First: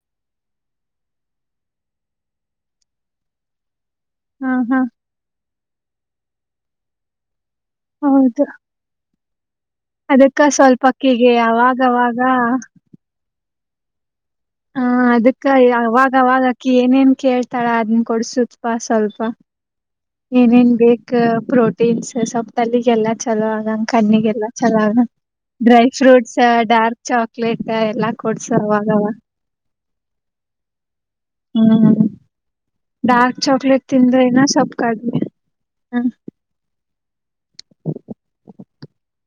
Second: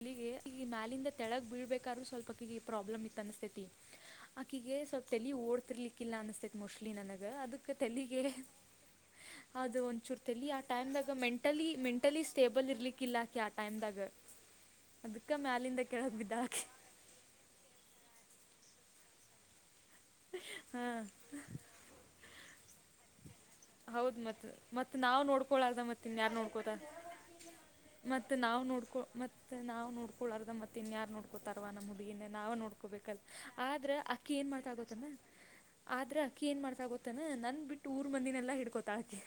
ಇಲ್ಲಿಗೆ ಈ ಮ್ಯಾಲಿಂದ ತೆಗ್ ಬೀಳ್ಬೇಕಾದ್ರೂ ಸ್ವಲ್ಪ ಪ್ರಾಬ್ಲಮ್ ಇತ್ತು ಅನಸ್ತೇತಿ ಹಾ ಆಕಿಗೆ ಹಾ ಸ್ವಲ್ಪ್ ತೆಲಿ ಓಡ್ತಿರ್ಲಿಕ್ಕಿಲ್ಲ ಅನ್ಸಸ್ತೇತ್ ಮೊಸ್ಟ್ಲಿ ನನಗ ಅದಕ್ ತಲಿಗೆ ಹೌದು ಅದು ಅದಕ್ಕ ಒಂಚೂರುಲ್ಲಿ ಆ ಸ್ವಲ್ಪ ಟೈಮದಾಗ ಅಕ್ಕಿಗೆ ಮೆಂಟಲಿ ಅವಾಗವಾಗ ಮೆಂಟಲಿ ಸ್ಟೇಬಲ್ ಇರ್ಲಿಕ್ಕಿಲ್ಲಕೆ ಆ ಟೈಮ್ ದಾಗ ಹಾ ಅದಕ್ಕ ಅವಾಗ ಅವಾಗಕ ಬಿದ್ದಾಕಿ ಏನೇನ್ ಕೇಳ್ತಾಳ ಅದನ್ನ ಕೊಡ್ಸತ್ಪ್ಪಾ ಸ್ವಲ್ಪ ಏನೇನ್ ಹಾಂ ಬೇಕ ಪ್ರೋಟೀನ್ಸ್ ಸ್ವಪ್ ತಲ್ಲಿಗೆಲ್ಲಾ ಚಲೋ ಆಗ ಹೌದು ಮತ್ತು ಕಣ್ಣಿಗೆಲ್ಲಾ ಮತ್ತು ಚಲಾಗ ನಾವು ನೋಡ್ಕೊಳಾರ್ದ ಡ್ರೈ ಫ್ರೂಟ್ಸ್ ಡಾರ್ಕ್ ಚಾಕ್ಲೇಟ್ ಎಲ್ಲಾ ಮತ್ತತ್ ಕೊಡ್ಸ ನಾವು ನೋಡ್ಕೊ ಅವಾಗವ ಮತ್ ನಾವು ನೋಡ್ಕೊಳರ್ದ ಮತ್ತತ್ ಇನ್ಯಾರಾರ್ ನೋಡ್ಕೋತಾರವ ನಮ್ಮ ಹ್ಮ್ ಹುಡುಗೀನ ನಾವ ನೋಡ್ಕೋಬೇಕಲ್ ಡಾರ್ಕ್ ಚಾಕ್ಲೇಟ್ ಆದ್ರ ಅಕ್ಕಿ ತಿಂದ್ರೆನ ಏನ್ ಮಾಡ್ತಾ ಸ್ವಲ್ಪ ಇದತನ ಕಡಿಮೆ ಹ್ಮ್ ಆದ್ರ ಆಕಿ ಏನ್ ಮಾಡ್ತಾ ಗೊತ್ತೇನೆ ನನ್ ಬಿಟ್ಟು ಊರ್ ಮಂದಿನೆಲ್ಲ ಹಿಡ್ಕೊತ ಆಕೆ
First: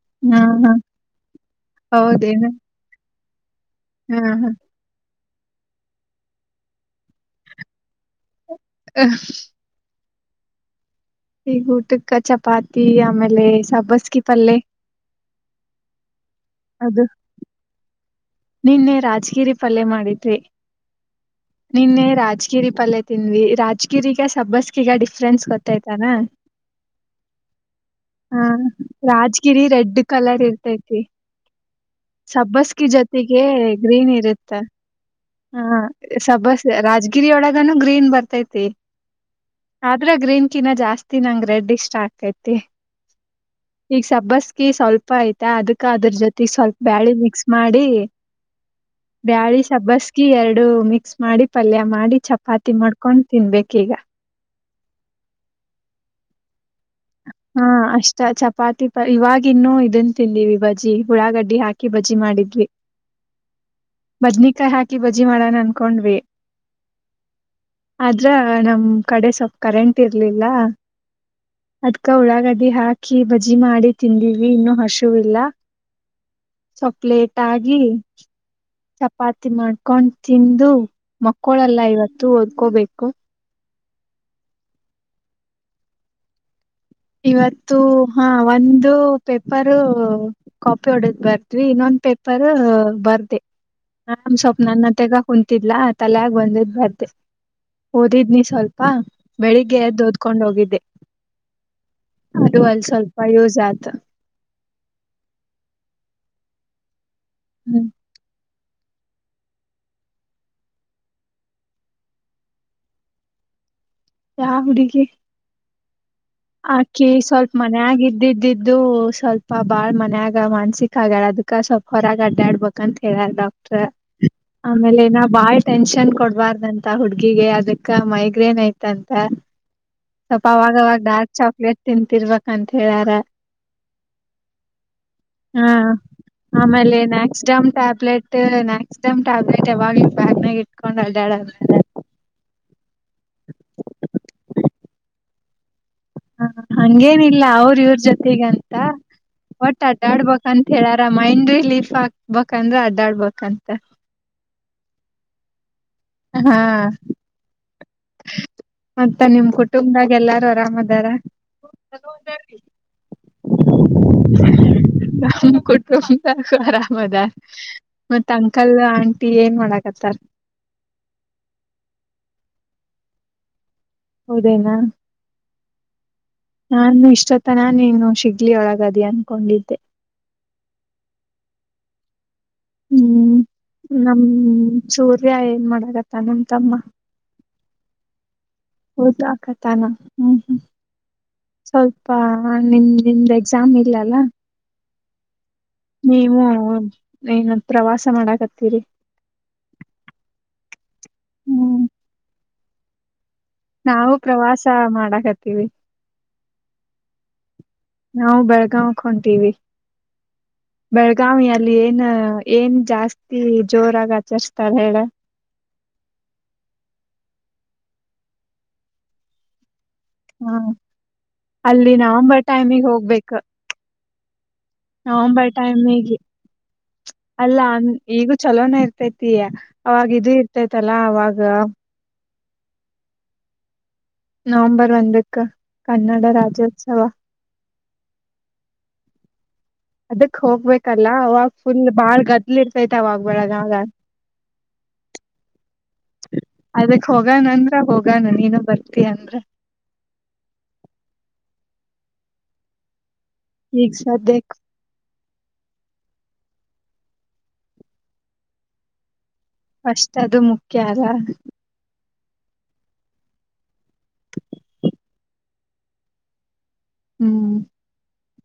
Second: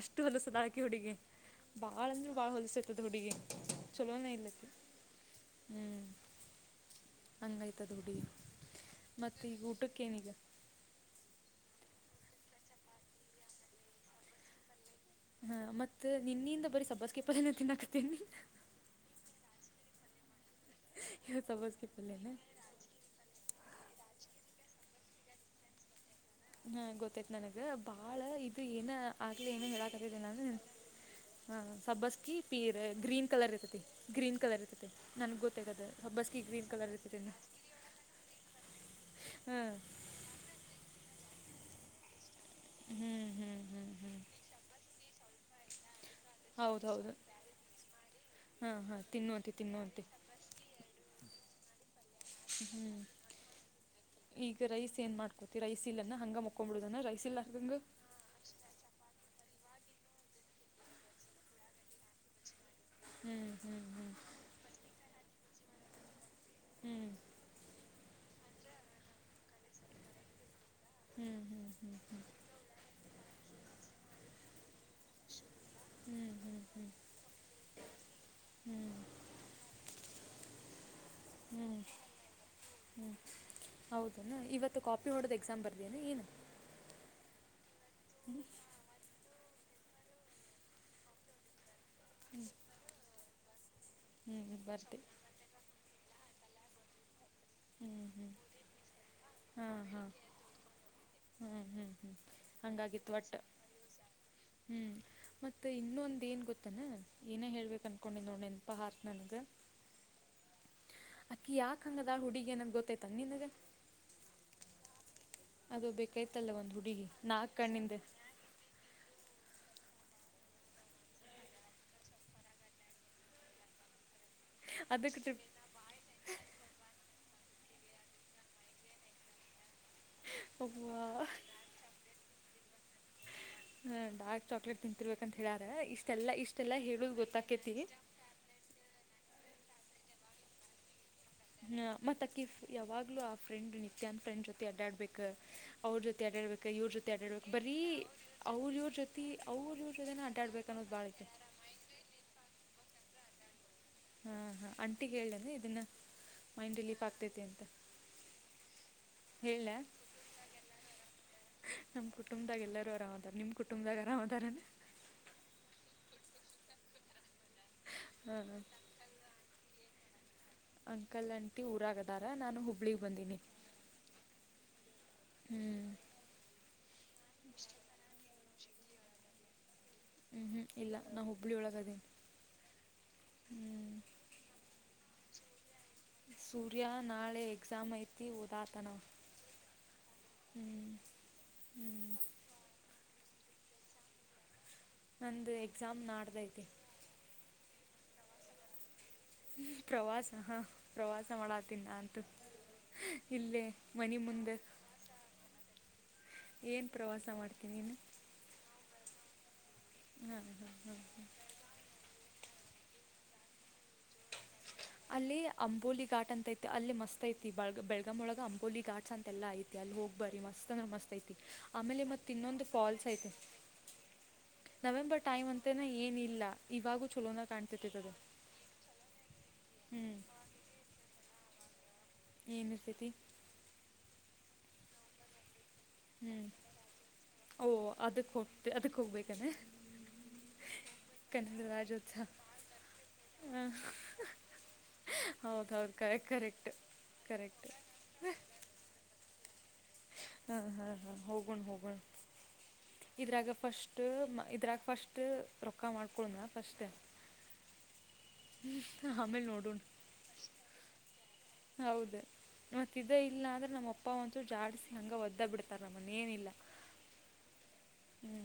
ಅಷ್ಟು ಹಾ ಹಾ ಹೊಲಸದಾಕಿ ಹುಡುಗಿ ಬಾಳ ಅಂದ್ರೆ ಬಾಳ ಹೌದೇನು ಹೊಲಸ ಇತದ ಹುಡುಗಿ ಹಾ ಚಲೋನೇ ಹಾ ಇಲ್ಲಕ್ಕೆ ಹೂ ಹಾಂಗ್ ಐತಿ ಹುಡುಗಿ ಮತ್ತೆ ಈಗ ಊಟಕ್ಕೇ ಏನ್ ಈಗ ಈ ಊಟಕ್ಕ ಚಪಾತಿ ಆಮೇಲೆ ಸಬ್ಬಸ್ಗಿ ಪಲ್ೆ ಹ ಮತ್ತತ್ ನಿನ್ನಿಂದ ಬರೀ ಅದು ಸಬ್ಬಾಸ್ ಕೀಪರ್ ಎಲ್ಲ ತಿನ್ಾಕತೀನಿ ನಿನ್ನೆ ರಾಜಗಿರಿ ಪಲ್ಯ ಮಾಡಿದಿ ಇವತ್ತು ಸಬ್ಬಸ್ಗೆ ನಿನ್ನೆ ಪಲ್ಯನೇ ರಾಜಗಿರಿ ಪಲ್ಲೆ ತಿಂದ್ವಿ ರಾಜ್ಗಿರಿಗ ಸಬ್ಬಸ್ಗಿಗ ಡಿಫ್ರೆನ್ಸ್ ಗೊತ್ತಾಯ್ತಾಲ್ಲ ಹಾ ಗೊತ್ತಾಯ್ತ ನನಗ ಬಾಳ ಇದು ಏನ ಆಗ್ಲಿ ರಾಜಗಿರಿ ಏನನ್ ರೆಡ್ ಹೇಳಾಕ್ತಿದ್ದ ಕಲರ್ ನಂದ್ರ ಇರ್ತೈತಿ ಹಾ ಸಬ್ಬಸ್ಕಿ ಪೀರ್ ಸಬ್ಬಸ್ಗಿ ಗ್ರೀನ್ ಜೊತೆಗೆ ಕಲರ್ ಇರ್ತತಿ ಗ್ರೀನ್ ಇರುತ್ತ ಕಲರ್ ಇರ್ತತಿ ನನಗೆ ಹ ಗೊತ್ತೇಾಗಾದದು ಹಬ್ಬಸ್ಗಿ ಸಬ್ಬಸ್ ಗ್ರೀನ್ ಕಲರ್ ಇರ್ತತಿ ರಾಜಗಿರಿ ಗ್ರೀನ್ ಬರ್ತೈತಿ ಹ್ಞೂ ಆದ್ರೆ ಗ್ರೀನ್ ಕಿನ ಜಾಸ್ತಿ ನಂಗ ರೆಡ್ ಇಷ್ಟ ಆತೈತಿ ಹ್ಞೂ ಹ್ಞೂ ಹ್ಞೂ ಈಗ ಹ್ಞೂ ಸಬ್ಬಸ್ಕಿ ಸ್ವಲ್ಪ ತಪ್ಪ ಐತೆ ಅದಕ್ಕ ಅದ್ರ ಜೊತೆಗೆ ಸ್ವಲ್ಪ ಬ್ಯಾಳೆ ಮಿಕ್ಸ್ ಮಾಡಿ ಹಾ ಹಾ. ಬ್ಯಾಳಿ ಸಬ್ಬಸ್ಗಿ ಎರಡು ಮಿಕ್ಸ್ ಮಾಡಿ ಪಲ್ಯ ಮಾಡಿ ಚಪಾತಿ ಹ್ಞೂ ಮಾಡ್ಕೊಂಡು ತಿನ್ಬೇಕ ಈಗ. ಈಗ ರೈಸ್ ಏನ್ ಮಾಡ್ಕೋತಿ ರೈಸ್ ಇಲ್ಲಾ ಹಂಗ ಮಕೊ ಬಿಡುದ ರೈಸ್ ಇಲ್ದಂಗ. ಚ ಚಪಾತಿ ಪ ಇವವಾಗಿ ಇನ್ನುೂ ಇದನ್ನ ತಿಂದಿವವಿ ಬಜ್ಜಿ ಹುಳಾಗಡ್ಡಿ ಹಾಕಿ ಬಜಿ ಮಾಡಿದ್ವಿ. ಹ ಹ್ಮ್ ಹ್ಮ್ ಹ್ಮ್ ಬದ್ನಿಕಾಯಿ ಹಾಕಿ ಬಜ್ಜಿ ಮಾಡೋಣ ಅನ್ಕೊಂಡ್ವಿ. ಹ್ಮ್ ಆದ್ರ ನಮ ಕಡೆ ಸ್ವಲ್ಪ ಕರೆಂಟ್ ಇರ್ಲಿಲ್ಲ. ಹ್ಮ್ ಹ್ಮ್ ಅದ್ಕ ಉಳ್ಳಾಗಡ್ಡಿ ಹಾಕಿ ಬಜ್ಜಿ ಮಾಡಿ ತಿಂದಿವಿ ಇನ್ನೂ ಹಸಿವ್ ಇಲ್ಲ. ಹ್ಞೂ ಹ್ಞೂ ಸ್ವಲ್ಪ್ ಲೇಟ್ ಆಗಿ. ಹ್ಞೂ ಹ್ಞೂ ಹ್ಞೂ ಚಪಾತಿ ಮಾಡ್ಕೊಂಡ್ ತಿಂದು ಮಕ್ಕೋಳಲ್ಲ ಇವತ್ತು ಓದ್ಕೋಬೇಕು. ಹೌದನಾ ಇವತ್ತು ಕಾಪಿ ಹೊಡದ ಎಕ್ಸಾಮ್ ಬರ್ದನ ಏನು. ಇವತ್ತು ಹಾ ಒಂದು ಪೇಪರು. ಕಾಪಿ ಹೊಡದ್ ಬರ್ದ್ವಿ ಇನ್ನೊಂದ್ ಪೇಪರ್ ಬರ್ದೆ ನಾಮ್ ಹ್ಞೂ ಸ್ವಪ್ ಬರ್ತಿ ನನ್ನತ್ತಗ. ಕುಂತಿಲ್ಲಾ ತಲ್ಯಾಗ ಬಂದಿದ್ ಬರ್ದೇ. ಹ್ಞೂ ಹ್ಞೂ ಓದಿದ್ನಿ ಸ್ವಲ್ಪ ಬೆಳಿಗ್ಗೆ ಎದ್ದು ಓದ್ಕೊಂಡ್ ಹೋಗಿದ್ದೆ. ಹ್ಮ್ ಹ್ಮ್ ಹ್ಮ್ ಅದು ಅಲ್ಲಿ ಹಂಗಾಗಿತ್ತು ಸ್ವಲ್ಪ ವಟ್ಟ. ಯೂಸ್ ಆತ ಹ್ಮ್ ಮತ್ತ ಇನ್ನೊಂದ ಏನ್ ಗೊತ್ತಾನ ಏನ ಹ್ಮ್ ಹೇಳ್ಬೇಕಂತ ಕಕೊಂಡು ನೋಡಿ ನೆನಪ ಹಾರ್ತ ನನಗ. ಅಕ್ಕಿ ಯಾಕೆ ಹಂಗ ಅದಾಳ ಹುಡಿಗೇ ಏನ ಗೊತ್ತೈತ ನ ನಿನಗೆ. ಯಾ ಹುಡುಗಿ. ಅದು ಬೇಕಾಯ್ತಲ್ಲವಾ. ಆಕಿ ಸ್ವಲ್ಪ ಮನ್ಯಾಗ ಇದ್ದ ಇದ್ ಇದ್ದು. ಇದು ಸ್ವಲ್ಪ ಬಾಳ್ ಮನ್ಯಾಗ ಮಾನ್ಸಿಕ ಆಗ್ಯಾಳ ಅದಕ್ಕ ಸ್ವಲ್ಪ ಹೊರಗ ಅಡ್ಯಾಡ ಬೇಕಂತ ಹೇಳ್ಯಾರ್. ಬಿಟ್ರ ಆಮೇಲೆ ಅದಕ್ಕೆ ಇನ್ನ ಟ್ರಿಪ್ ಬಾಯ. ಟೆನ್ಷನ್ ಕೊಡ್ಬಾರ್ದಂತ ಹುಡ್ಗಿಗೆ ಅದಕ್ಕ ಮೈಗ್ರೇನ್ ಐತಂತ. ಸ್ವಲ್ಪ ಅವಾಗವಾಗ ಡಾರ್ಕ್ ಚಾಕ್ಲೇಟ್ ತಿಂತರ್ಬೇಕ ಅಂತ ಹೇಳ್ಯಾರ. ಹ ಡಾರ್ಕ್ ಚಾಕ್ಲೇಟ್ ತಿಂತಿರ್ಬೇಕ ಅಂತ ಹೇಳ್ಯಾರ್ ಹಾ ಇಷ್ಟೆಲ್ಲಾ ಇಷ್ಟೆಲ್ಲ ಹೇಳುದು ಗೊತ್ತಾಕೇತಿ. ನೆಕ್ಸ್ಟ್ ಟೈಮ್ ಟ್ಯಾಬ್ಲೆಟ್ ಯಾವಾಗ್ಲೂ ಬ್ಯ್ನಾಗ ಇಟ್ಕೊಂಡ್ ಅಡ್ಯಾಡದು. ಮತ್ತಕಿಫ್ ಯಾವಾಗಲೂ ಆ ಫ್ರೆಂಡ್ ನಿತ್ಯ ಅಂತ ಫ್ರೆಂಡ್ ಜೊತೆ ಅಡ್ಡಾಡ್ಬೇಕು ಅವ್ರ ಜೊತೆ. ಹ ಆಡಾಡ್ಬೇಕ ಇವ್ರ ಜೊತೆ ಹಂಗೇನಿಲ್ಲ ಆಡಾಡ್ಬೇಕು ಅವ್ರ ಬರೀ ಇವ್ರ ಅವ್ರ ಜೊತೆಗಂತ ಇವ್ರ ಜೊತಿ ಅವ್ರ ಒಟ್ ಇವ್ರ ಜೊತೆನ ಅಡ್ಡಾಡಬೇಕು. ಅಡ್ಡಾಡ್ಬಕ್ಂತ ಹೇಳಾರ ಮೈಂಡ್ ರಿಲೀಫ್ ಆಗ್ಬೇಕಂದ್ರೆ ಅಡ್ಡಾಡ್ಬೇಕಂತ. ಹಾಂ ಹಾಂ ಅಂಟಿಗ್ ಹೇಳ್ನೇನು ಇದನ್ನು ಹಾ ಮೈಂಡ್ ರಿಲೀಫ್ ಆಗ್ತೈತಿ ಅಂತ. ಮತ್ತ ನಿಮ್ ಹೇಳ್ಯಾ ಕುಟುಂಬದಾಗ ಎಲ್ಲಾರು ಆರಾಮದಾರ. ನಮ್ ಕುಟುಂಬದಾಗ ಎಲ್ಲರೂ ಅರಾಮ್ದಾರ ನಿಮ್ ಕುಟುಂಬದಾಗ ಆರಾಮ್ ಅದಾರನ. ತುಂಬ ಆರಾಮ್ ಅದರ ಮತ್ತ ಹಾಂ ಅಂಕಲ್ ಆಂಟಿ ಏನ್ ಮಾಡಕತ್ತಾರ. ಅಂಕಲ್ ಅಂಟಿ ಊರಾಗದಾರ ನಾನು ಹುಬ್ಬಳ್ಳಿಗೆ ಬಂದೀನಿ. ಹೌದೇನ. ಹ್ಮ್ ನಾನು ಇಷ್ಟೊತ್ತನ ನೀನು ಸಿಗ್ಲಿ ಒಳಗದಿ ಅನ್ಕೊಂಡಿದ್ದೆ. ಹ್ಮ್ ಹ್ಮ್ ಇಲ್ಲ ನಾ ಹುಬ್ಬಳ್ಳಿ ಒಳಗದೇನ. ಹ್ಮ್ ನಮ್ ಸೂರ್ಯ ಏನ್ ಮಾಡತ್ತ. ಸೂರ್ಯ ನಾಳೆ ಎಕ್ಸಾಮ್ ಐತಿ ಓದಾತ. ಒದಾಕತಾನ ಹ್ಮ್ ಹ್ಮ್. ಹ್ಞೂ ಸ್ವಲ್ಪ ಹ್ಮ್ ನಿಮ್ದು ನಿಮ್ದ ಎಕ್ಸಾಮ್ ಇಲ್ಲಲ್ಲ. ನಂದು ಎಕ್ಸಾಮ. ನೀವು ಏನ ಪ್ರವಾಸ ಮಾಡಕತ್ತೀರಿ. ಪ್ರವಾಸ ಪ್ರವಾಸ ಹ್ಮ್ ಮಾಡಾತಿನ್ನ ಅಂತು ಇಲ್ಲೇ. ನಾವು ಮನೆ ಮುಂದೆ ಪ್ರವಾಸ ಮಾಡಾಕತ್ತೀವಿ ಏನ್ ಪ್ರವಾಸ ಮಾಡ್ತೀನಿ ನೀನು ನಾವು ಬೆಳಗಾವಕ್ ಹೊಂಟಿವಿ ಹಾಂ ಹಾಂ ಹಾಂ ಹಾಂ ಬೆಳಗಾವ್ ಅಲ್ಲಿ ಏನ್ ಏನ್ ಜಾಸ್ತಿ ಜೋರಾಗಿ ಆಚರಿಸುತ್ತಾರೆ ಹೇಳ ಅಲ್ಲಿ ಅಂಬೋಲಿ ಘಾಟ್ ಅಂತ ಐತಿ ಅಲ್ಲಿ ಮಸ್ತ್ ಐತಿ ಬೆಳ ಬೆಳಗಮ್ ಒಳಗ ಅಂಬೋಲಿಘಾಟ್ಸ್ ಅಂತ ಎಲ್ಲಾ ಐತಿ ಅಲ್ಲಿ ಹೋಗ ಬರಿ ಹ ಮಸ್ತ್ ಅಂದ್ರೆ ಮಸ್ತ್ ಐತಿ ಅಲ್ಲಿ ಆಮೇಲೆ ಮತ್ತು ನವಂಬರ್ ಇನ್ನೊಂದು ಟೈಮಿಗೆ ಫಾಲ್ಸ್ ಹೋಗ್ಬೇಕ ಐತೆ ನವಂಬರ್ ಅಂತೇನ ಟೈಮ್ಗ ಏನಿಲ್ಲ ಇವಾಗೂ ಚಲೋನ ಅಲ್ಲ ಕಾಣ್ತೈತೈತಿ ಅದು ಈಗೂ ಚಲೋನ ಇರ್ತೈತಿ ಹ್ಞೂ ಅವಾಗ ಇದು ಇರ್ತೈತಲ್ಲ ಅವಾಗ ಏನ್ ಇರತೈತಿ ನವಂಬರ್ ಒಂದಕ್ಕ ಕನ್ನಡ ರಾಜ್ಯೋತ್ಸವ ಓಹ ಅದಕ್ಕೆ ಹೋಗ್ತ ಅದಕ್ಕೆ ಹೋಗಬೇಕೇನ ಅದಕ್ ಹೋಗ್ಬೇಕಲ್ಲ ಅವಾಗ ಫುಲ್ ಬಾಳ್ ರಾಜ್ಯೋತ್ಸವ ಗದ್ಲಿ ಇರ್ತೈತೆ ಅವಾಗ ಬೆಳಗಾವ್ದಾಗ ಹೌದು ಹೌದು ಕರೆಕ್ಟ್ ಕರೆಕ್ಟ್ ಅದಕ್ ಕರೆಕ್ಟ್ ಹೋಗಣಂದ್ರ ಹೋಗಣ ನೀನು ಬರ್ತೀಯ ಬರ್ತೀಯ ಅಂದ್ರ ಹಾ ಹಾ ಹಾ ಹೋಗಣ ಹೋಗಣ ಇದ್ರಾಗ ಈಗ ಫಸ್ಟ್ ಸದ್ಯಕ್ ಇದ್ರಾಗ ಫಸ್ಟ್. ರೊಕ್ಕ ಮಾಡ್ಕೊನು ಫಾಸ್ಟ್ ಆಮ್ಯಾಗ ನೋಡೋಣ. ಫ್ರಿಸ್ಟ್ ಅದು ಮುಖ್ಯ ಅಲ್ಲ. ಹೌದು ಮತ್ ಇದಇಲ್ಲ ಅಂದ್ರೆ ನಮ್ಮ ಅಪ್ಪ ಒಂದಚೂರು ಜಾಡಿಸಿ ಹಂಗ ಒದ್ದ ಬಿಡ್ತಾರೆ ನಮ್ಮನ್ನ ಏನಿಲ್ಲ ಹ್ಮ್ ಹ್ಮ್ ಹ್ಞೂ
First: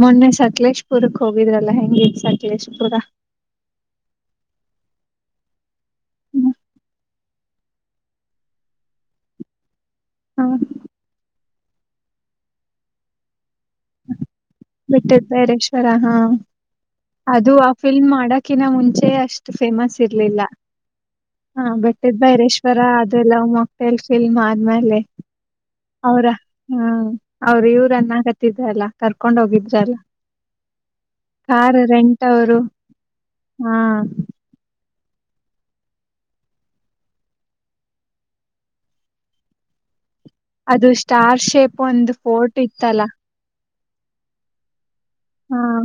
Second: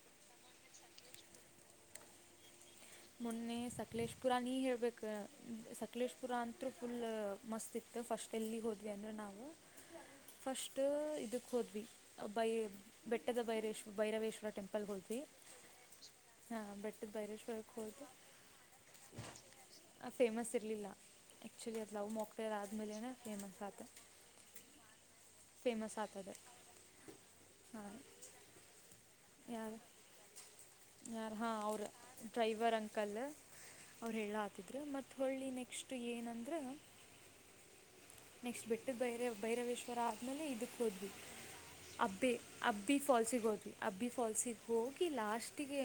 ಮೊನ್ನೆ ಸಕಲೇಶಪುರಕ್ ಹೋಗಿದ್ರಲ್ಲ ಹೆಂಗಿ ಇತ್ತು ಸಕಲೇಶ್ ಪುರ ಮೊನ್ನೆ ಸಕಲೇಶಪುರ ನೀ ಹೇಳೇಳ್ಬೇಕು ಸಕಲೇಶಪುರ ಅಂತೂ ಫುಲ್ ಮಸ್ತಿ ಇತ್ತು ಫಸ್ಟ್ ಎಲ್ಲಿ ಹೋದ್ವಿ ಅಂದ್ರೆ ನಾವು [inaudible] ಫಸ್ಟ್ ಇದಕ್ಕೆ ಹೋದ್ವಿ ಬೈ ಬೆಟ್ಟದ ಬೈರೇಶ್ವ ಭೈರವೇಶ್ವರ ಟೆಂಪಲ್ ಬಿಟ್ಟದ ಬೇರೇಶ್ವರ ಹಾ ಬೆಟ್ಟದ ಅದು ಭೈರೇಶ್ವರಕ್ಕೆ ಫಿಲ್ಮ್ ಹೋದ್ವಿ ಮಾಡಕಿನ ಮುಂಚೆ ಅಷ್ಟು ಫೇಮಸ್ ಇರ್ಲಿಲ್ಲ ಫೇಮಸ್ ಇರಲಿಲ್ಲ ಹಾ ಆ್ಯಕ್ಚುಲಿ ಅದು ಲವ್ ಬೆಟ್ಟದ ಮಾಕ್ಟೇಲ್ ಬೈರೇಶ್ವರ ಆದಮೇಲೆ ಅದೆ ಲವ್ ಫೇಮಸ್ ಮೊಕ್ ಆತು ಟೈಲ್ ಫಿಲ್ಮ್ ಆದ್ಮೇಲೆ ಫೇಮಸ್ ಅವ್ರ ಆತದು ಹ್ಮ ಅವ್ರ ಹಾಂ ಇವ್ರನ್ನ ಅನ್ನಾಕತಿದ್ರಲ್ಲ ಕರ್ಕೊಂಡ್ ಹೋಗಿ ಯಾರ ಹಾ ಅವ್ರ ಅವರು ಡ್ರೈವರ್ ಅಂಕಲ್ ಹಾ ಅವ್ರ ಹೇಳ ಆತ ಮತ್ತ ಹೊಳ್ಳಿ ನೆಕ್ಸ್ಟ್ ಏನಂದ್ರ ನೆಕ್ಸ್ಟ್ ಬೆಟ್ಟದ ಭೈರವೇಶ್ವರ ಆಮೇಲೆ ಇದಕ್ಕೆ ಅದು ಹೋದ್ವಿ ಸ್ಟಾರ್ ಶೇಪ್ ಒಂದು ಅಬ್ಬಿ ಫೋರ್ಟ್ ಅಬ್ಬಿ ಇತ್ತಲ್ಲ ಫಾಲ್ಸಿಗೆ ಹೋದ್ವಿ ಅಬ್ಬಿ ಫಾಲ್ಸಿಗೆ ಹೋಗಿ ಹಾ ಲಾಸ್ಟಿಗೆ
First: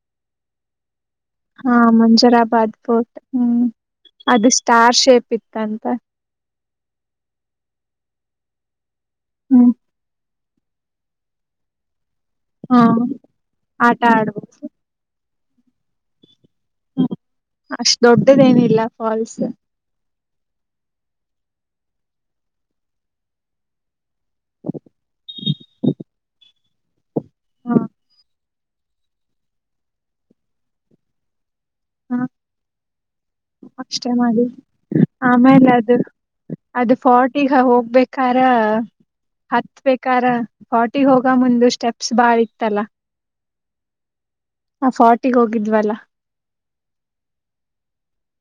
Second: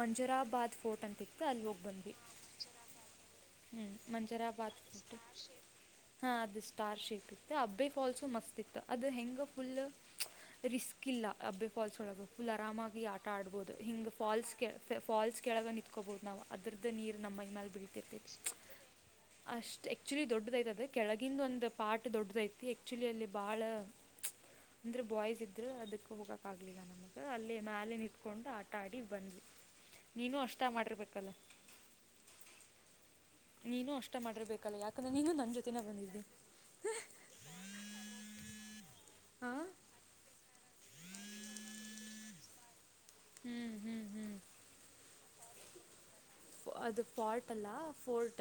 ಮಂಜುರಾಬಾದ್ ಫೋರ್ಟ್ ಅಂತ ಇತ್ತು ಅಲ್ಲಿ ಹಾ ಹೋಗ್ ಬಂದ್ವಿ ಮಂಜರಾಬಾದ್ ಫೋರ್ಟ್ ಹ್ಮ್ ಅದು ಮಂಜರಪಾತ್ ಸ್ಟಾರ್ ಶೇಪ್ ಇತ್ತಂತ ಹಾ ಅದು ಸ್ಟಾರ್ ಶೇಪ್ ಇತ್ತು ಅಬ್ಬೆ ಫಾಲ್ಸು ಮಸ್ತ್ ಇತ್ತು ಅದು ಹೆಂಗ ಹ್ಮ್ ಫುಲ್ ರಿಸ್ಕ್ ಇಲ್ಲ ಅಬ್ಬೆ ಫಾಲ್ಸ್ ಒಳಗೆ ಫುಲ್ ಆರಾಮಾಗಿ ಆಟ ಆಡ್ಬೋದು ಆಟ ಹಿಂಗೆ ಆಡ್ಬೋದು ಫಾಲ್ಸ್ಕೆ ಫಾಲ್ಸ್ ಕೆಳಗ ನಿಂತ್ಕೋಬಹುದು ನಾವು ಅದ್ರದ್ದ ನೀರ್ ನಮ್ಮ ಮೈ ಮ್ಯಾಲ ಅಷ್ಟ್ ಬಿಳಿತೆ ದೊಡ್ಡದೇನಿಲ್ಲ ಫಾಲ್ಸ್ ಅಷ್ಟ ಆಕ್ಚುಲಿ ದೊಡ್ಡದೈತದ ಕೆಳಗಂದು ಒಂದು ಪಾಟ್ ದೊಡ್ಡದೈತಿ ಆಕ್ಚುಲಿ ಅಲ್ಲಿ ಬಾಳ ಅಂದ್ರೆ ಬಾಯ್ಸ್ ಇದ್ರರು ಅದಕ್ ಹೋಗಕ್ ಆಗ್ಲಿಲ್ಲ ನಮಗ ಅಲ್ಲಿ ಮ್ಯಾಲ ಹ ನಿಂತ್ಕೊಂಡು ಆಟ ಆಟ ಆಡಿ ಬಂದ್ವಿ ನೀನು ಅಷ್ಟ ಮಾಡಿರ್ಬೇಕಲ್ಲ ನೀನು ಅಷ್ಟೇ ಅಷ್ಟ ಮಾಡಿ ಮಾಡಿರ್ಬೇಕಲ್ಲ ಯಾಕಂದ್ರೆ ನೀನು ನನ್ ಆಮೇಲೆ ಜೊತೆನೆ ಅದು ಬಂದಿದ್ದೆ ಅದು ಫೋರ್ಟಿಗೆ ಹೋಗ್ಬೇಕಾರ ಹಾ ಹತ್ ಬೇಕಾರ ಫೋರ್ಟಿಗೆ ಹೋಗ ಮುಂದು ಸ್ಟೆಪ್ಸ್ ಬಾಳ ಇತ್ತಲ್ಲ ಹ್ಮ್ ಹ್ಮ್ ಹ್ಮ್ ಹಾ ಫಾರ್ಟಿಗೆ ಹೋಗಿದ್ವಲ್ಲಾ ಅದು ಫಾರ್ಟ ಅಲ್ಲ ಫೋರ್ಟ್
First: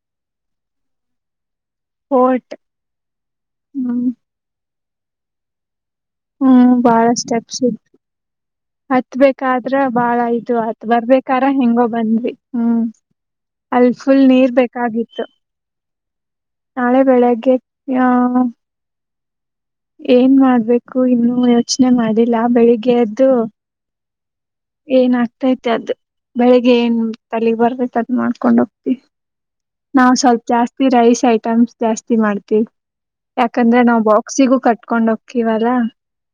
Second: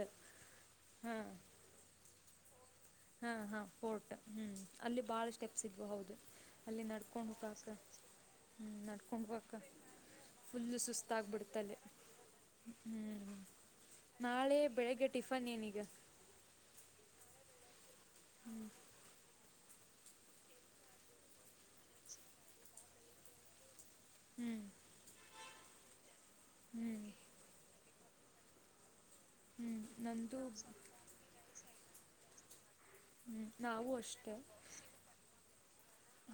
ಹಾ ಪೋರ್ಟ್ ಹಾ ಹಾ ಫೋರ್ಟ್ ಹ್ಮ್ ಅಲ್ಲಿ ಬಾಳ ಸ್ಟೆಪ್ಸ್ ಇದವು ಹೌದು ಹ್ಮ್ ಅಲ್ಲಿ ಬಾಳ ನಡ್ಕೊಂಡು ಸ್ಟೆಪ್ಸ್ ಹೋಗಾಕ ಇತ್ತು ಹ್ಞೂ ನಡ್ಕೊಂಡು ಹೋಗಾಕ ಹತ್ಬೇಕಾದ್ರ ಬಾಳ ಇದು ಫುಲ್ಲು ಆಯ್ತು ಬರಬೇಕಾದರೆ ಸುಸ್ತಾಗ್ಬಿಡ್ತಲ್ಲಿ ಹೆಂಗೋ ಬಂದ್ವಿ ಹ್ಮ್ ಹ್ಞೂ ಅಲ್ಲಿ ಫುಲ್ ನೀರ್ ನಾಳೆ ಬೆಳಗ್ಗೆ ಬೇಕಾಗಿತ್ತು ಟಿಫನ್ ಏನೀಗ ನಾಳೆ ಬೆಳಗ್ಗೆ ಹಾ ಹ್ಞೂ ಏನ್ ಮಾಡ್ಬೇಕು ಇನ್ನು ಯೋಚನೆ ಮಾಡಿಲ್ಲ ಬೆಳಿಗ್ಗೆಯದ್ದು ಹ್ಞೂ ಏನ್ ಆಗ್ತೈತಿ ಅದ್ ಬೆಳಿಗ್ಗೆ ಹ್ಞೂ ಏನ್ ತಲೆಗ್ ಬರ್ದೈತೆ ಅದ್ ಮಾಡ್ಕೊಂಡ್ ಹೋಗ್ತಿವಿ ಹ್ಞೂ ನಾವು ನಂದು ಸ್ವಲ್ಪ ಜಾಸ್ತಿ ರೈಸ್ ಐಟಮ್ಸ್ ಜಾಸ್ತಿ ಮಾಡ್ತೀವಿ. ಹ್ಞೂ ಯಾಕಂದ್ರೆ ನಾವು ಅಷ್ಟೇ ಬಾಕ್ಸಿಗೂ ಕಟ್ಕೊಂಡ ಹೋಗತೀವಲ್ಲಾ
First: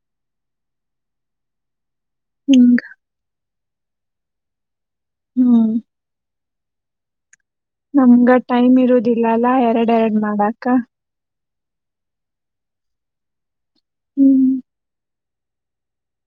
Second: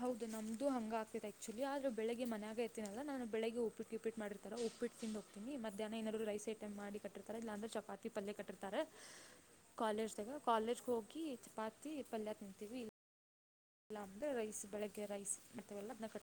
ಹೌದು ನಮ್ದು ಹಂಗ ಆಗ್ತಿದೆ ಆಕ್ಚುಲಿ ಆದ್ರೆ ಬೆಳಗೆ ಮನಿಯಾಗ ಹಿಂಗ ಇರ್ತೀನಲ್ಲ ನಾನು ಬೆಳಗ್ ಉಪ್ಪಿಟ ಗಿಪ್ಪಿಟ್ಟು ಮಾಡಿರುತ್ತಾರ ಉಪ್ಪಿಟ್ಟ ತಿಂದು ಹೋಗ್ತಿನಿ, ಹ್ಮ್ ಮಧ್ಯಾಹ ಏನಾದ್ರೂ ರೈಸ ಐಟಂ ಮಾಡಿ ಕಟ್ಟಿತಾರ ಇಲ್ಲ ಅಂದ್ರ ಚಪಾತಿ ನಮ್ಗ ಪಲ್ಯೆ ಟೈಮ್ ಕಟ್ಟಿರ್ತಾರ ಹ ಇರುದಿಲ್ಲಲ್ಲ ಎರಡ್ ಎರಡ್ ಕಾಲೇಜ್ದಾಗ ಮಾಡಾಕ ಕಾಲೇಜ್ಗೆ ಹೋಗಿ ಕಿ ಚಪಾತಿ ಪಲ್ಯ ತಿಂತೀವಿ ನಮ್ದು ಹ್ಮ್ ರೈಸ್ ಬೆಳಗ್ಗೆ ರೈಸ್ ಮತ್ತವೆಲ್ಲ ಅದನೆ ಕ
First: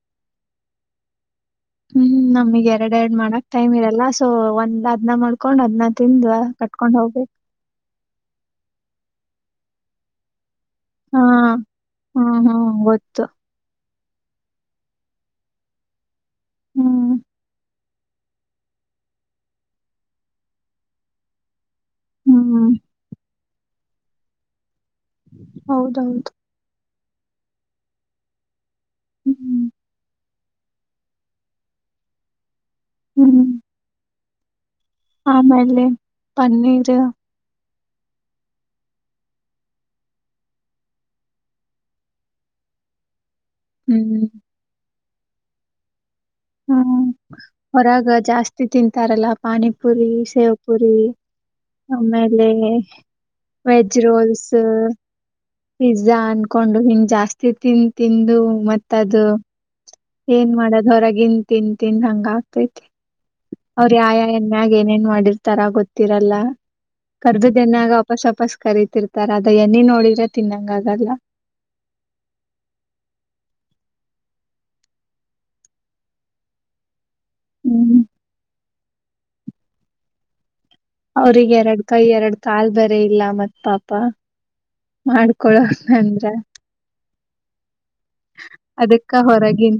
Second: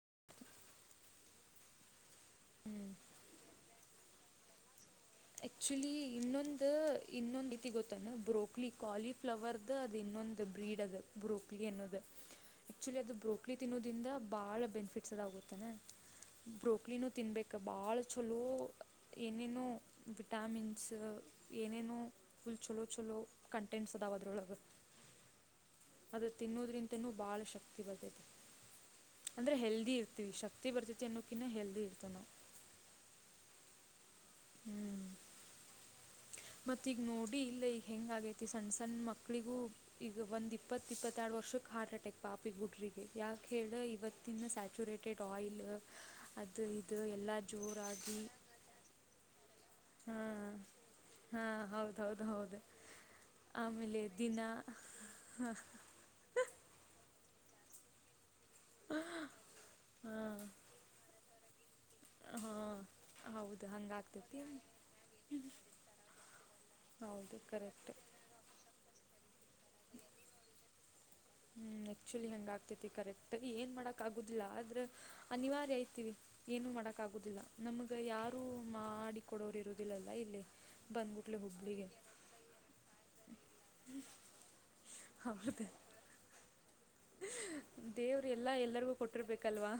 ಹ್ಮ್ ನಮಗ್ ಹ್ಞೂ ಎರಡ್ ಎರಡ್ ಮಾಡಕ್ ಟೈಮ್ ಇರಲ್ಲ ಸೊ ಒಂದ್ ಅದ್ನ ಮಾಡ್ಕೊಂಡ್ ಅದ್ನ ಆಕ್ಚುಲಿ ತಿಂದ ಇನ್ನೊಂದು ಕಟ್ಕೊಂಡ್ ಹೋಗ್ಬೇಕು ಇನ್ನೊಂದ ಇತಿ ಗೊತ್ತ ಬ್ರೋಕ್ಲಿ ಕಾಲಿ ಫ್ಲವರ್ ಅದು ಇನ್ನೊಂದು ಬ್ರೀಡ್ ಅದ ಹಾ ಬ್ರೋಕ್ಲಿ ಅನ್ನೋದು ಹ್ಮ್ ಹ್ಮ್ ಆಕ್ಚುಲಿ ಅದು ಗೊತ್ತು ಬ್ರೋಕ್ಲಿ ಬಕ್ಲಿ ತಿನ್ನೋದಿಂದ ಬಾಳ ಬೆನಿಫಿಟ್ಸ್ ಅದಾಗುತ್ತಾನ ಬ್ರೋಕ್ಲಿನ ಹ್ಮ್ ತಿನ್ಬೇಕ ಬಾಳ ಚಲೋ ಏನೇನೋ ವಿಟಾಮಿನ್ಸು ಏನೇನೋ ಫುಲ್ ಹ್ಮ್ ಛಲೋ ಛಲೋ ಕಂಟೆಂಟ್ಸ್ ಅದಾವವು ಅದ್ರೊಳಗೆ ಹೌದೌದು ತಿನ್ನೋದ್ರಿಂದೂ ಭಾಳ ಶಕ್ತಿ ಬರ್ದತೆ ಅಂದ್ರೆ ಹ್ಮ್ ಹೆಲ್ದಿ ಇರ್ತಿವಿ ಶಕ್ತಿ ಬರ್ತತಿ ಅನ್ನೋಕ್ಕಿ ಹೆಲ್ದಿ ಇರುತ್ತೇವೆ ನಾವು ಹ್ಮ್ ಹ್ಮ್ ಹ್ಮ್ ಆಮೇಲೆ ಪನ್ನೀರ್ ಅಪ್ಪಿ ಇಲ್ಲೆ ಈಗ ಹೆಂಗ ಆಗೈತಿ ಸಣ್ಣ ಸಣ್ಣ ಮಕ್ಳಿಗೂ ಈಗ ಒಂದ್ ಇಪ್ಪತ್ತ ಇಪ್ಪತ್ತೆರಡು ವರ್ಷಕ್ಕೆ ಹಾರ್ಟ್ ಅಟ್ಯಾಕ್ ಪಾಪಿಗ್ ಹುಡುಗರಿಗೆ ಯಾಕೆ ಹೇಳ ಹ್ಮ್ ಇವತ್ತಿನ ಸ್ಯಾಚುರೇಟೆಡ್ ಆಯಿಲ್ ಅದು ಇದು ಹ್ಮ್ ಎಲ್ಲ ಹೊರಗ ಜೋರಾಗಿ ಜಾಸ್ತಿ ತಿಂತಾರಲ್ಲ ಪಾನಿಪುರಿ ಹಾಂ ಶೇವಪುರಿ ಹಾಂ ಹೌದು ಹೌದು ಆಮೇಲೆ ಹೌದು ವೆಜ್ ರೋಲ್ಸ್ ಹಾ ಪಿಜಾ ಅನ್ಕೊಂಡು ಹಿಂಗ ಜಾಸ್ತಿ ತಿನ್ ತಿಂದು ಮತ್ತ ಅದು ಏನ್ ಮಾಡೋದು ಹೊರಗನ್ ತಿಂದು ತಿಂದು ಹಂಗಾಗ್ಕೈತಿ ಹಾಂ ಹೌದು ಅವ್ರ ಹಂಗೆ ಯಾಯಾ ಆಗ್ತೈತಿ ಎನ್ಯಾಗ ಏನೇನ್ ಮಾಡಿರ್ತಾರ ಗೊತ್ತಿರಲ್ಲ ಹೌದು ಅದೇ ಎನ್ನಾಗ ಕರೆಕ್ಟ್ ವಾಪಸ್ ವಾಪಸ್ ಕರಿತಿರುತ್ತಾರೆ ಅದ ಎಣ್ಣೆ ನೋಡಿದ್ರೆ ತಿನ್ನಂಗ ಆಗಲ್ಲ ಹ್ಮ್ ಆಕ್ಚುಲಿ ಹೆಂಗ ಆಗ್ತತಿ ಕರೆಕ್ಟ್ ಏನ್ ಮಾಡಕ್ ಆಗುದಿಲ್ಲ, ಆದ್ರೆ ಅನಿವಾರ್ಯ ಐತಿ ಏನೂ ಮಾಡಕ ಆಗುದಿಲ್ಲ ಹ್ಮ್ ನಮ್ಗ ಯಾರು ಮಾಡಿಕೊಡೋರು ಇರುವುದಿಲ್ಲಲಾ ಇಲ್ಲಿ ಬಂದ್ಗುಟ್ಲೆ ಅವ್ರಿಗೆ ಎರಡ ಹುಬ್ಬಳ್ಳಿಗೆ ಕೈ ಎರಡು ಕಾಲ ಬೇರೆ ಇಲ್ಲ ಮತ್ತ ಪಾಪ ಮಾಡ್ಕೊಡೋಣ ಅಂದ್ರ ಹ ದೇವ್ರ ಎಲ್ಲಾ ಎಲ್ಲರಿಗೂ ಅದಕ್ಕ ಕೊಟ್ಟಿರ್ಬೇಕಲ್ವಾ ಹೊರಗಿನ್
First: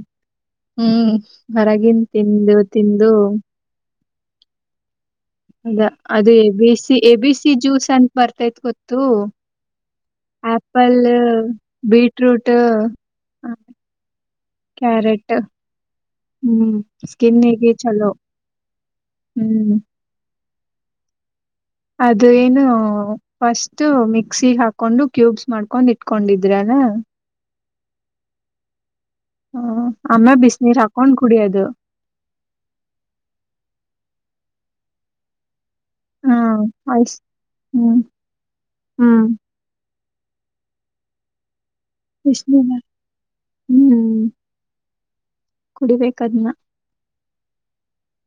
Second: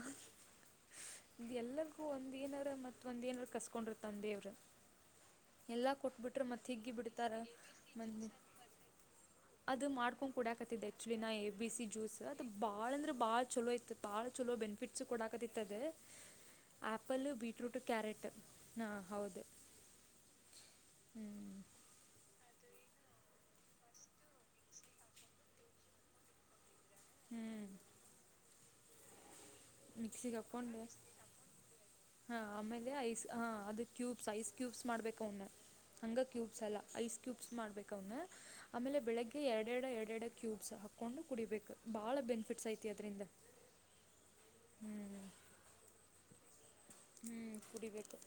ಹ್ಮ್ ಹೊರಗಿನ್ ಎಲ್ಲರಿಗೂ ಒಂದ್ ತಿಂದು ಏನಾರ ಮತ್ ತಿಂದು ಒಂದ್ ಏನಾರ ಕಸ್ಕೊಂಡರುತಂದ ದೇವ್ರ ಅದ ಎಲ್ಲಾ ಅದು ಕೊಟ್ಬಿಟ್ರೆ ಎ ಮತ್ತ ಬಿ ಹಿಗ್ಗಿ ಸಿ ಎ ಬಿ ಬಿಡ್ತಾರ ಸಿ ಜ್ಯೂಸ್ ಅಂತ ಮಂದಿ ಬರ್ತೈತ್ ಗೊತ್ತು ಅದು ಮಾಡ್ಕೊಂಡ್ ಕೂಡ ಕತಿದ್ದ ಆಪಲ್ ಹೆಚ್ಲಿನನಾ ಎ ಬಿ ಸಿ ಜ್ಯೂಸ್ ಸ ಅದು ಬೀಟ್ರೂಟ್ ಬಾಳ ಅಂದ್ರೆ ಭಾಳ್ ಚಲೋ ಇಐತ್ತ್ ಭಾಳ ಚಲೋ ಬೆನಿಫಿಟ್ಸ್ ಕ್ಯಾರೆಟ್ ಕೂಡಾಕದತ್ತ ಅದ ಹ್ಮ್ ಆಪಲ್ ಸ್ಕಿನ್ನಿಗೆ ಬೀಟ್ರೂಟ್ ಚಲೋ ಕ್ಯಾರೆಟ್ ಹಾ ಹೌದು ಹ್ಮ್ ಹ್ಮ್ ಅದು ಏನು ಫಸ್ಟ್ ಮಿಕ್ಸಿ ಹಾಕೊಂಡು ಕ್ಯೂಬ್ಸ್ ಮಾಡ್ಕೊಂಡ್ ಇಟ್ಕೊಂಡಿದ್ರಲ್ಲ ಹ್ಮ್ ಹ ಅಮ್ಮೆ ಬಿಸ ನೀರ್ ಹಾಕೊಂಡ್ ಕುಡಿಯದು ಹಾ ಆಮೇಲೆ ಐಸ್ ಹಾ ಅದು ಕ್ಯೂಬ್ಸ್ ಐಸ್ ಕ್ಯೂಬ್ಸ್ ಮಾಡ್ಬೇಕ ಅವನ್ನ ಹಂಗ ಹಾ ಕ್ಯೂಬ್ಸ್ ಅಲ್ಲ ಐಸ್ ಆಯ್ಸ್ ಕ್ಯೂಬ್ಸ್ ಮಾಡ್ಬೇಕು ಹ್ಮ್ ಅವನ ಆಮೇಲೆ ಹ್ಮ್ ಬೆಳಿಗ್ಗೆ ಎರಡೆ ಎರಡ ಎರಡೆಡ ಕ್ಯೂಬ್ಸ್ ಹಾಕ್ಕೊಂಡು ಕುಡಿಬೇಕು ಭಾಳ ಬೆನಿಫಿಟ್ಸ್ ಬಿಸಿನೀರ ಐತಿ ಅದರಿಂದ ಹ್ಮ್ ಹ್ಮ್ ಕುಡಿಬೇಕದ್ನ್ ಹ್ಮ್ ಕುಡಿಬೇಕು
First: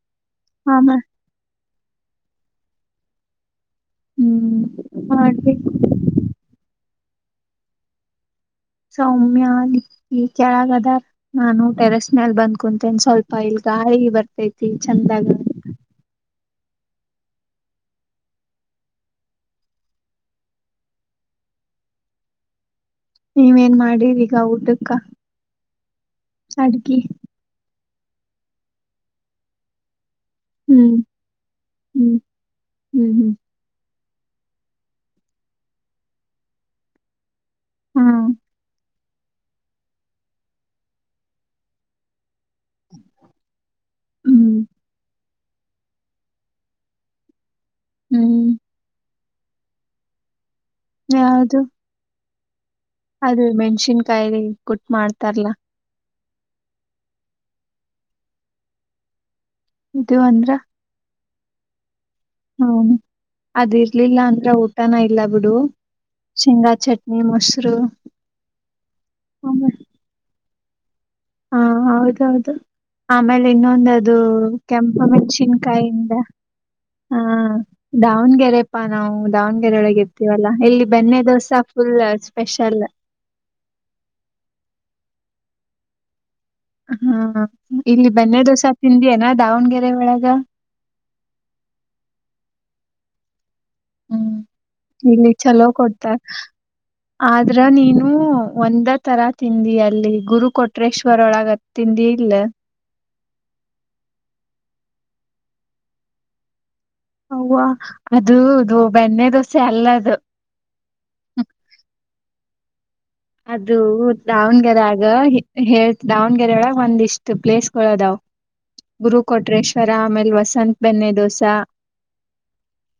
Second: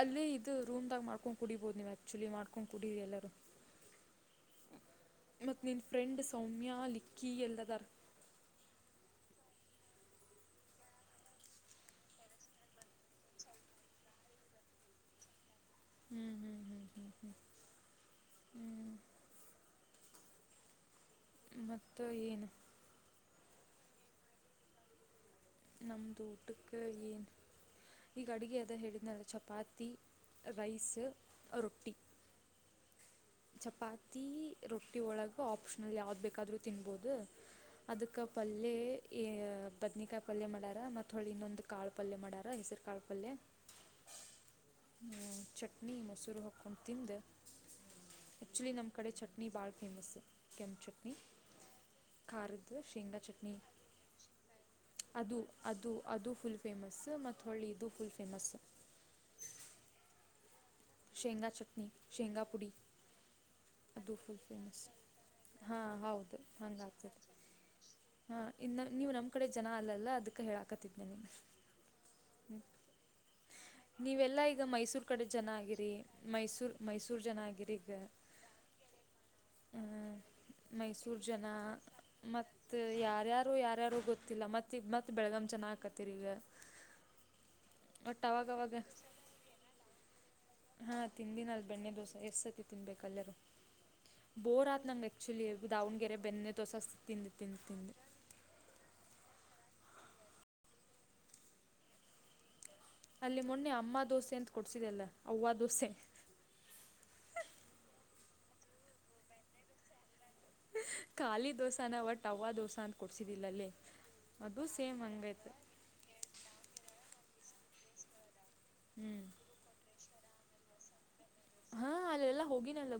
ಅಲ್ಲ ಇದು ಆಮ ರೂಮ್ದಾಗ ಮಾಡ್ಕೊಂಡ್ ಕುಡಿಬೋದು ನೀವ್ತ್ ಚುಲಿ ಮಾಡ್ಕೊಂಡ್ ಕುೂಡರಿ ಎಲ್ಲರೂ ಹ್ಮ್ ಮತ್ತ ಮಾಡ್ಬೇಕು ನೀನ್ ಫ್ರೆಂಡ್ ಸೌಮ್ಯ ಲಿಕ್ಕಿ ಎಲ್ಲದರ್ ಸೌಮ್ಯ ಲಿಕ್ಕಿ ಕೆಳಗದಾರ್ ನಾನು ಟೆರಸ್ ಮೇಲ್ ಬಂದ್ ಕುಂತೇನೆ ಸ್ವಲ್ಪ ಇಲ್ ಗಾಯಿ ಬರ್ತೈತಿ ಚಂದಗ ಹ್ಮ್ ಹ್ಮ್ ಹ್ಮ ಹ್ಮ ಹ ಹ್ಮ್ ಮತ್ತು ಏನು ನೀವೇನ್ ಮಾಡಿರಿಗ ಊಟಕ್ಕ ನಮ್ದ ಊಟಕ್ಕೆ ಅಡ್ಗಿ ಏನು ಈಗ ಅಡುಗೆ ಅದ ಹೇಳಿದನಲ್ಲ ಚಪಾತಿ ರೈಸ್ ಹ್ಮ್ ರೊಟ್ಟಿ ಹ್ಮ್ ಹ್ಮ್ ಹ್ಮ್ ಚಪಾತಿ ರೊಟ್ಟಿ ಒಳಗೆ ಆಪ್ಷನಲ್ ಯಾವ್ದು ಬೇಕಾದರೂ ತಿನ್ಬೋದು ಅದಕ್ ಹ್ಮ್ ಪಲ್ಯ ಬದನಿಕಾಯಿ ಪಲ್ಯ ಮಾಡಾರ ಮತ್ ಹೊಳಿ ಇನ್ನೊಂದ ಕಾಳು ಪಲ್ಯ ಮಾಡಾರ ಹೆಸರು ಕಾಳು ಪಲ್ಯ ಹ್ಮ್ ಹ ಚಟ್ನಿ ಮೊಸರು ಹಾಕ್ಕೊಂಡು ತಿಂದ ಹ್ಮ್ ಆಕ್ಚುಲಿ ನಮ್ಮ್ ಕಡೆ ಚಟ್ನಿ ನೀ ಬಹಾರ್ ಫೇಮಸ್ ಕೆಂಚ ಯಾದು ಖಾರದ ಶೇಂಗಾ ಚಟ್ನಿ ಮೆಣ್ಸಿನ್ಕಾಯಿ ಕುಟ್ ಅದು ಮಾಡ್ತಾರಲ್ಲ ಅದು ಅದು ಫುಲ್ ಫೇಮಸ್ ಮತ್ತು ಹಳ್ಳೆಯಿದದು ಫುಲ್ ಫೇಮಸ್ ಇದು ಅಂದ್ರ ಶೇಂಗಾ ಚಟ್ನಿ ಶೇಂಗಾ ಪುಡಿ ಹ್ಮ್ ಅದ ಅದು ಇರ್ಲಿಲ್ಲ ಫುಲ್ ಅಂದ್ರ ಫೇಮಸ್ ಊಟನ ಇಲ್ಲ ಬಿಡು ಹಾ ಹೌದು ಶೇಂಗಾ ಹಂಗ ಚಟ್ನಿ ಆ್ತದೆ ಮೊಸರು ಹಾ ಇನ್ನು ನೀವು ನಮ್ಮ್ ಕಡೆ ಜನ ಅಲ್ಲಲ್ಲ ಅದಕ್ಕೆ ಹೇಳಾಕತಿದ್ ನನಗೆ ಹಾ ಹೌದೌದು ಆಮೇಲೆ ಇನ್ನೊಂದ ಅದು ನೀವೆಲ್ಲ ಈಗ ಕೆಂಪ ಮೈಸೂರು ಕಡೆ ಜನ ಮೆಣಸಿನ್ಕಾಯಿ ಆಗಿರಿ ಮೈಸೂರು ಮೈಸೂರು ಹಾ ಜನ ಆಗಿರಿ ಈಗ ದಾವಣಗೆರೆಪ್ಪಾ ನಾವು ದಾವಣಗೆರೆ ಒಳಗೆ ಎತ್ತವಿ ವಲ್ಲ ಇಲ್ಲಿ ಬೆನ್ನೆ ಮೈಸೂರು ಜನ ದೋಸಾ ಫುಲ್ ಮತ್ತು ಸ್ಪೆಷಲ್ ಯಾರ್ಯಾರು ಯಾರ್ಯಾರು ಗೊತ್ತಿಲ್ಲ ಮತ್ತ ಈ ಮತ್ ಬೆಳಗಾಮ್ ಚೆನ್ನ ಆಕತ್ತ ರಿ ಈಗ ಹಾ ಇಲ್ಲಿ ಒಟ್ಟು ಬನ್ನೆ ದೋಸೆ ಅವಾಗವಾಗ ತಿಂದಿಯನಾ ದಾವಣಗೆರೆ ಒಳಗ ಹಾ ತಿಂದಿನ ಅಲ್ ಬೆಣ್ಣೆ ದೋಸೆ ಎಷ್ಟ್ ಸತಿ ತಿನ್ಬೇಕಲ್ಲರೂ ಹ್ಮ್ ಇಲ್ಲಿ ಚಲೋ ಕೊಡ್ತಾರ ದಾವಣಗೆರೆ ಬೆಣ್ಣೆ ದೋಸೆ ತಿಂದು ಆದ್ರ ತಿಂದು ತಿಂದು ನೀನು ಒಂದ ತರ ತಿಂಡಿ ಅಲ್ಲಿ ಗುರು ಕೊಟ್ರೇಶ್ವರ ಒಳಗ ತಿಂದಿ ಇಲ್ಲ ಅಲ್ಲಿ ಮೊನ್ನೆ ಅಮ್ಮ ದೋಸೆ ಅಂತ ಕೊಡ್ಸಿದೆ ಅಲ್ಲ ಅವ್ವ ದೋಸೆ ಹ್ವ ಅದು ಅದು ಬೆಣ್ಣೆ ದೋಸೆ ಅಲ್ಲ ಅದು ಖಾಲಿ ದೋಸೆನ ಒಟ್ ಅವ್ವ ದೋಸ ಅದು ದಾವಣಗೆರೆ ಆಗ ಹಂಗೈತೆ ಹೇಳ್ ದಾವಣಗೆರೊಳಗೆ ಒಂದಿಷ್ಟು ಪ್ಲೇಸ್ಗಳದಾವ್ ಹ್ಞೂ ಗುರು ಕೊಟ್ರೆಷ್ಟ ರ ಆಮೇಲೆ ವಸಂತ್ ಬೆಣ್ಣೆ ದೋಸಾ ಹಾ ಅಲ್ಲೆಲ್ಲಾ ಹೋಗಿನಲ್ಲ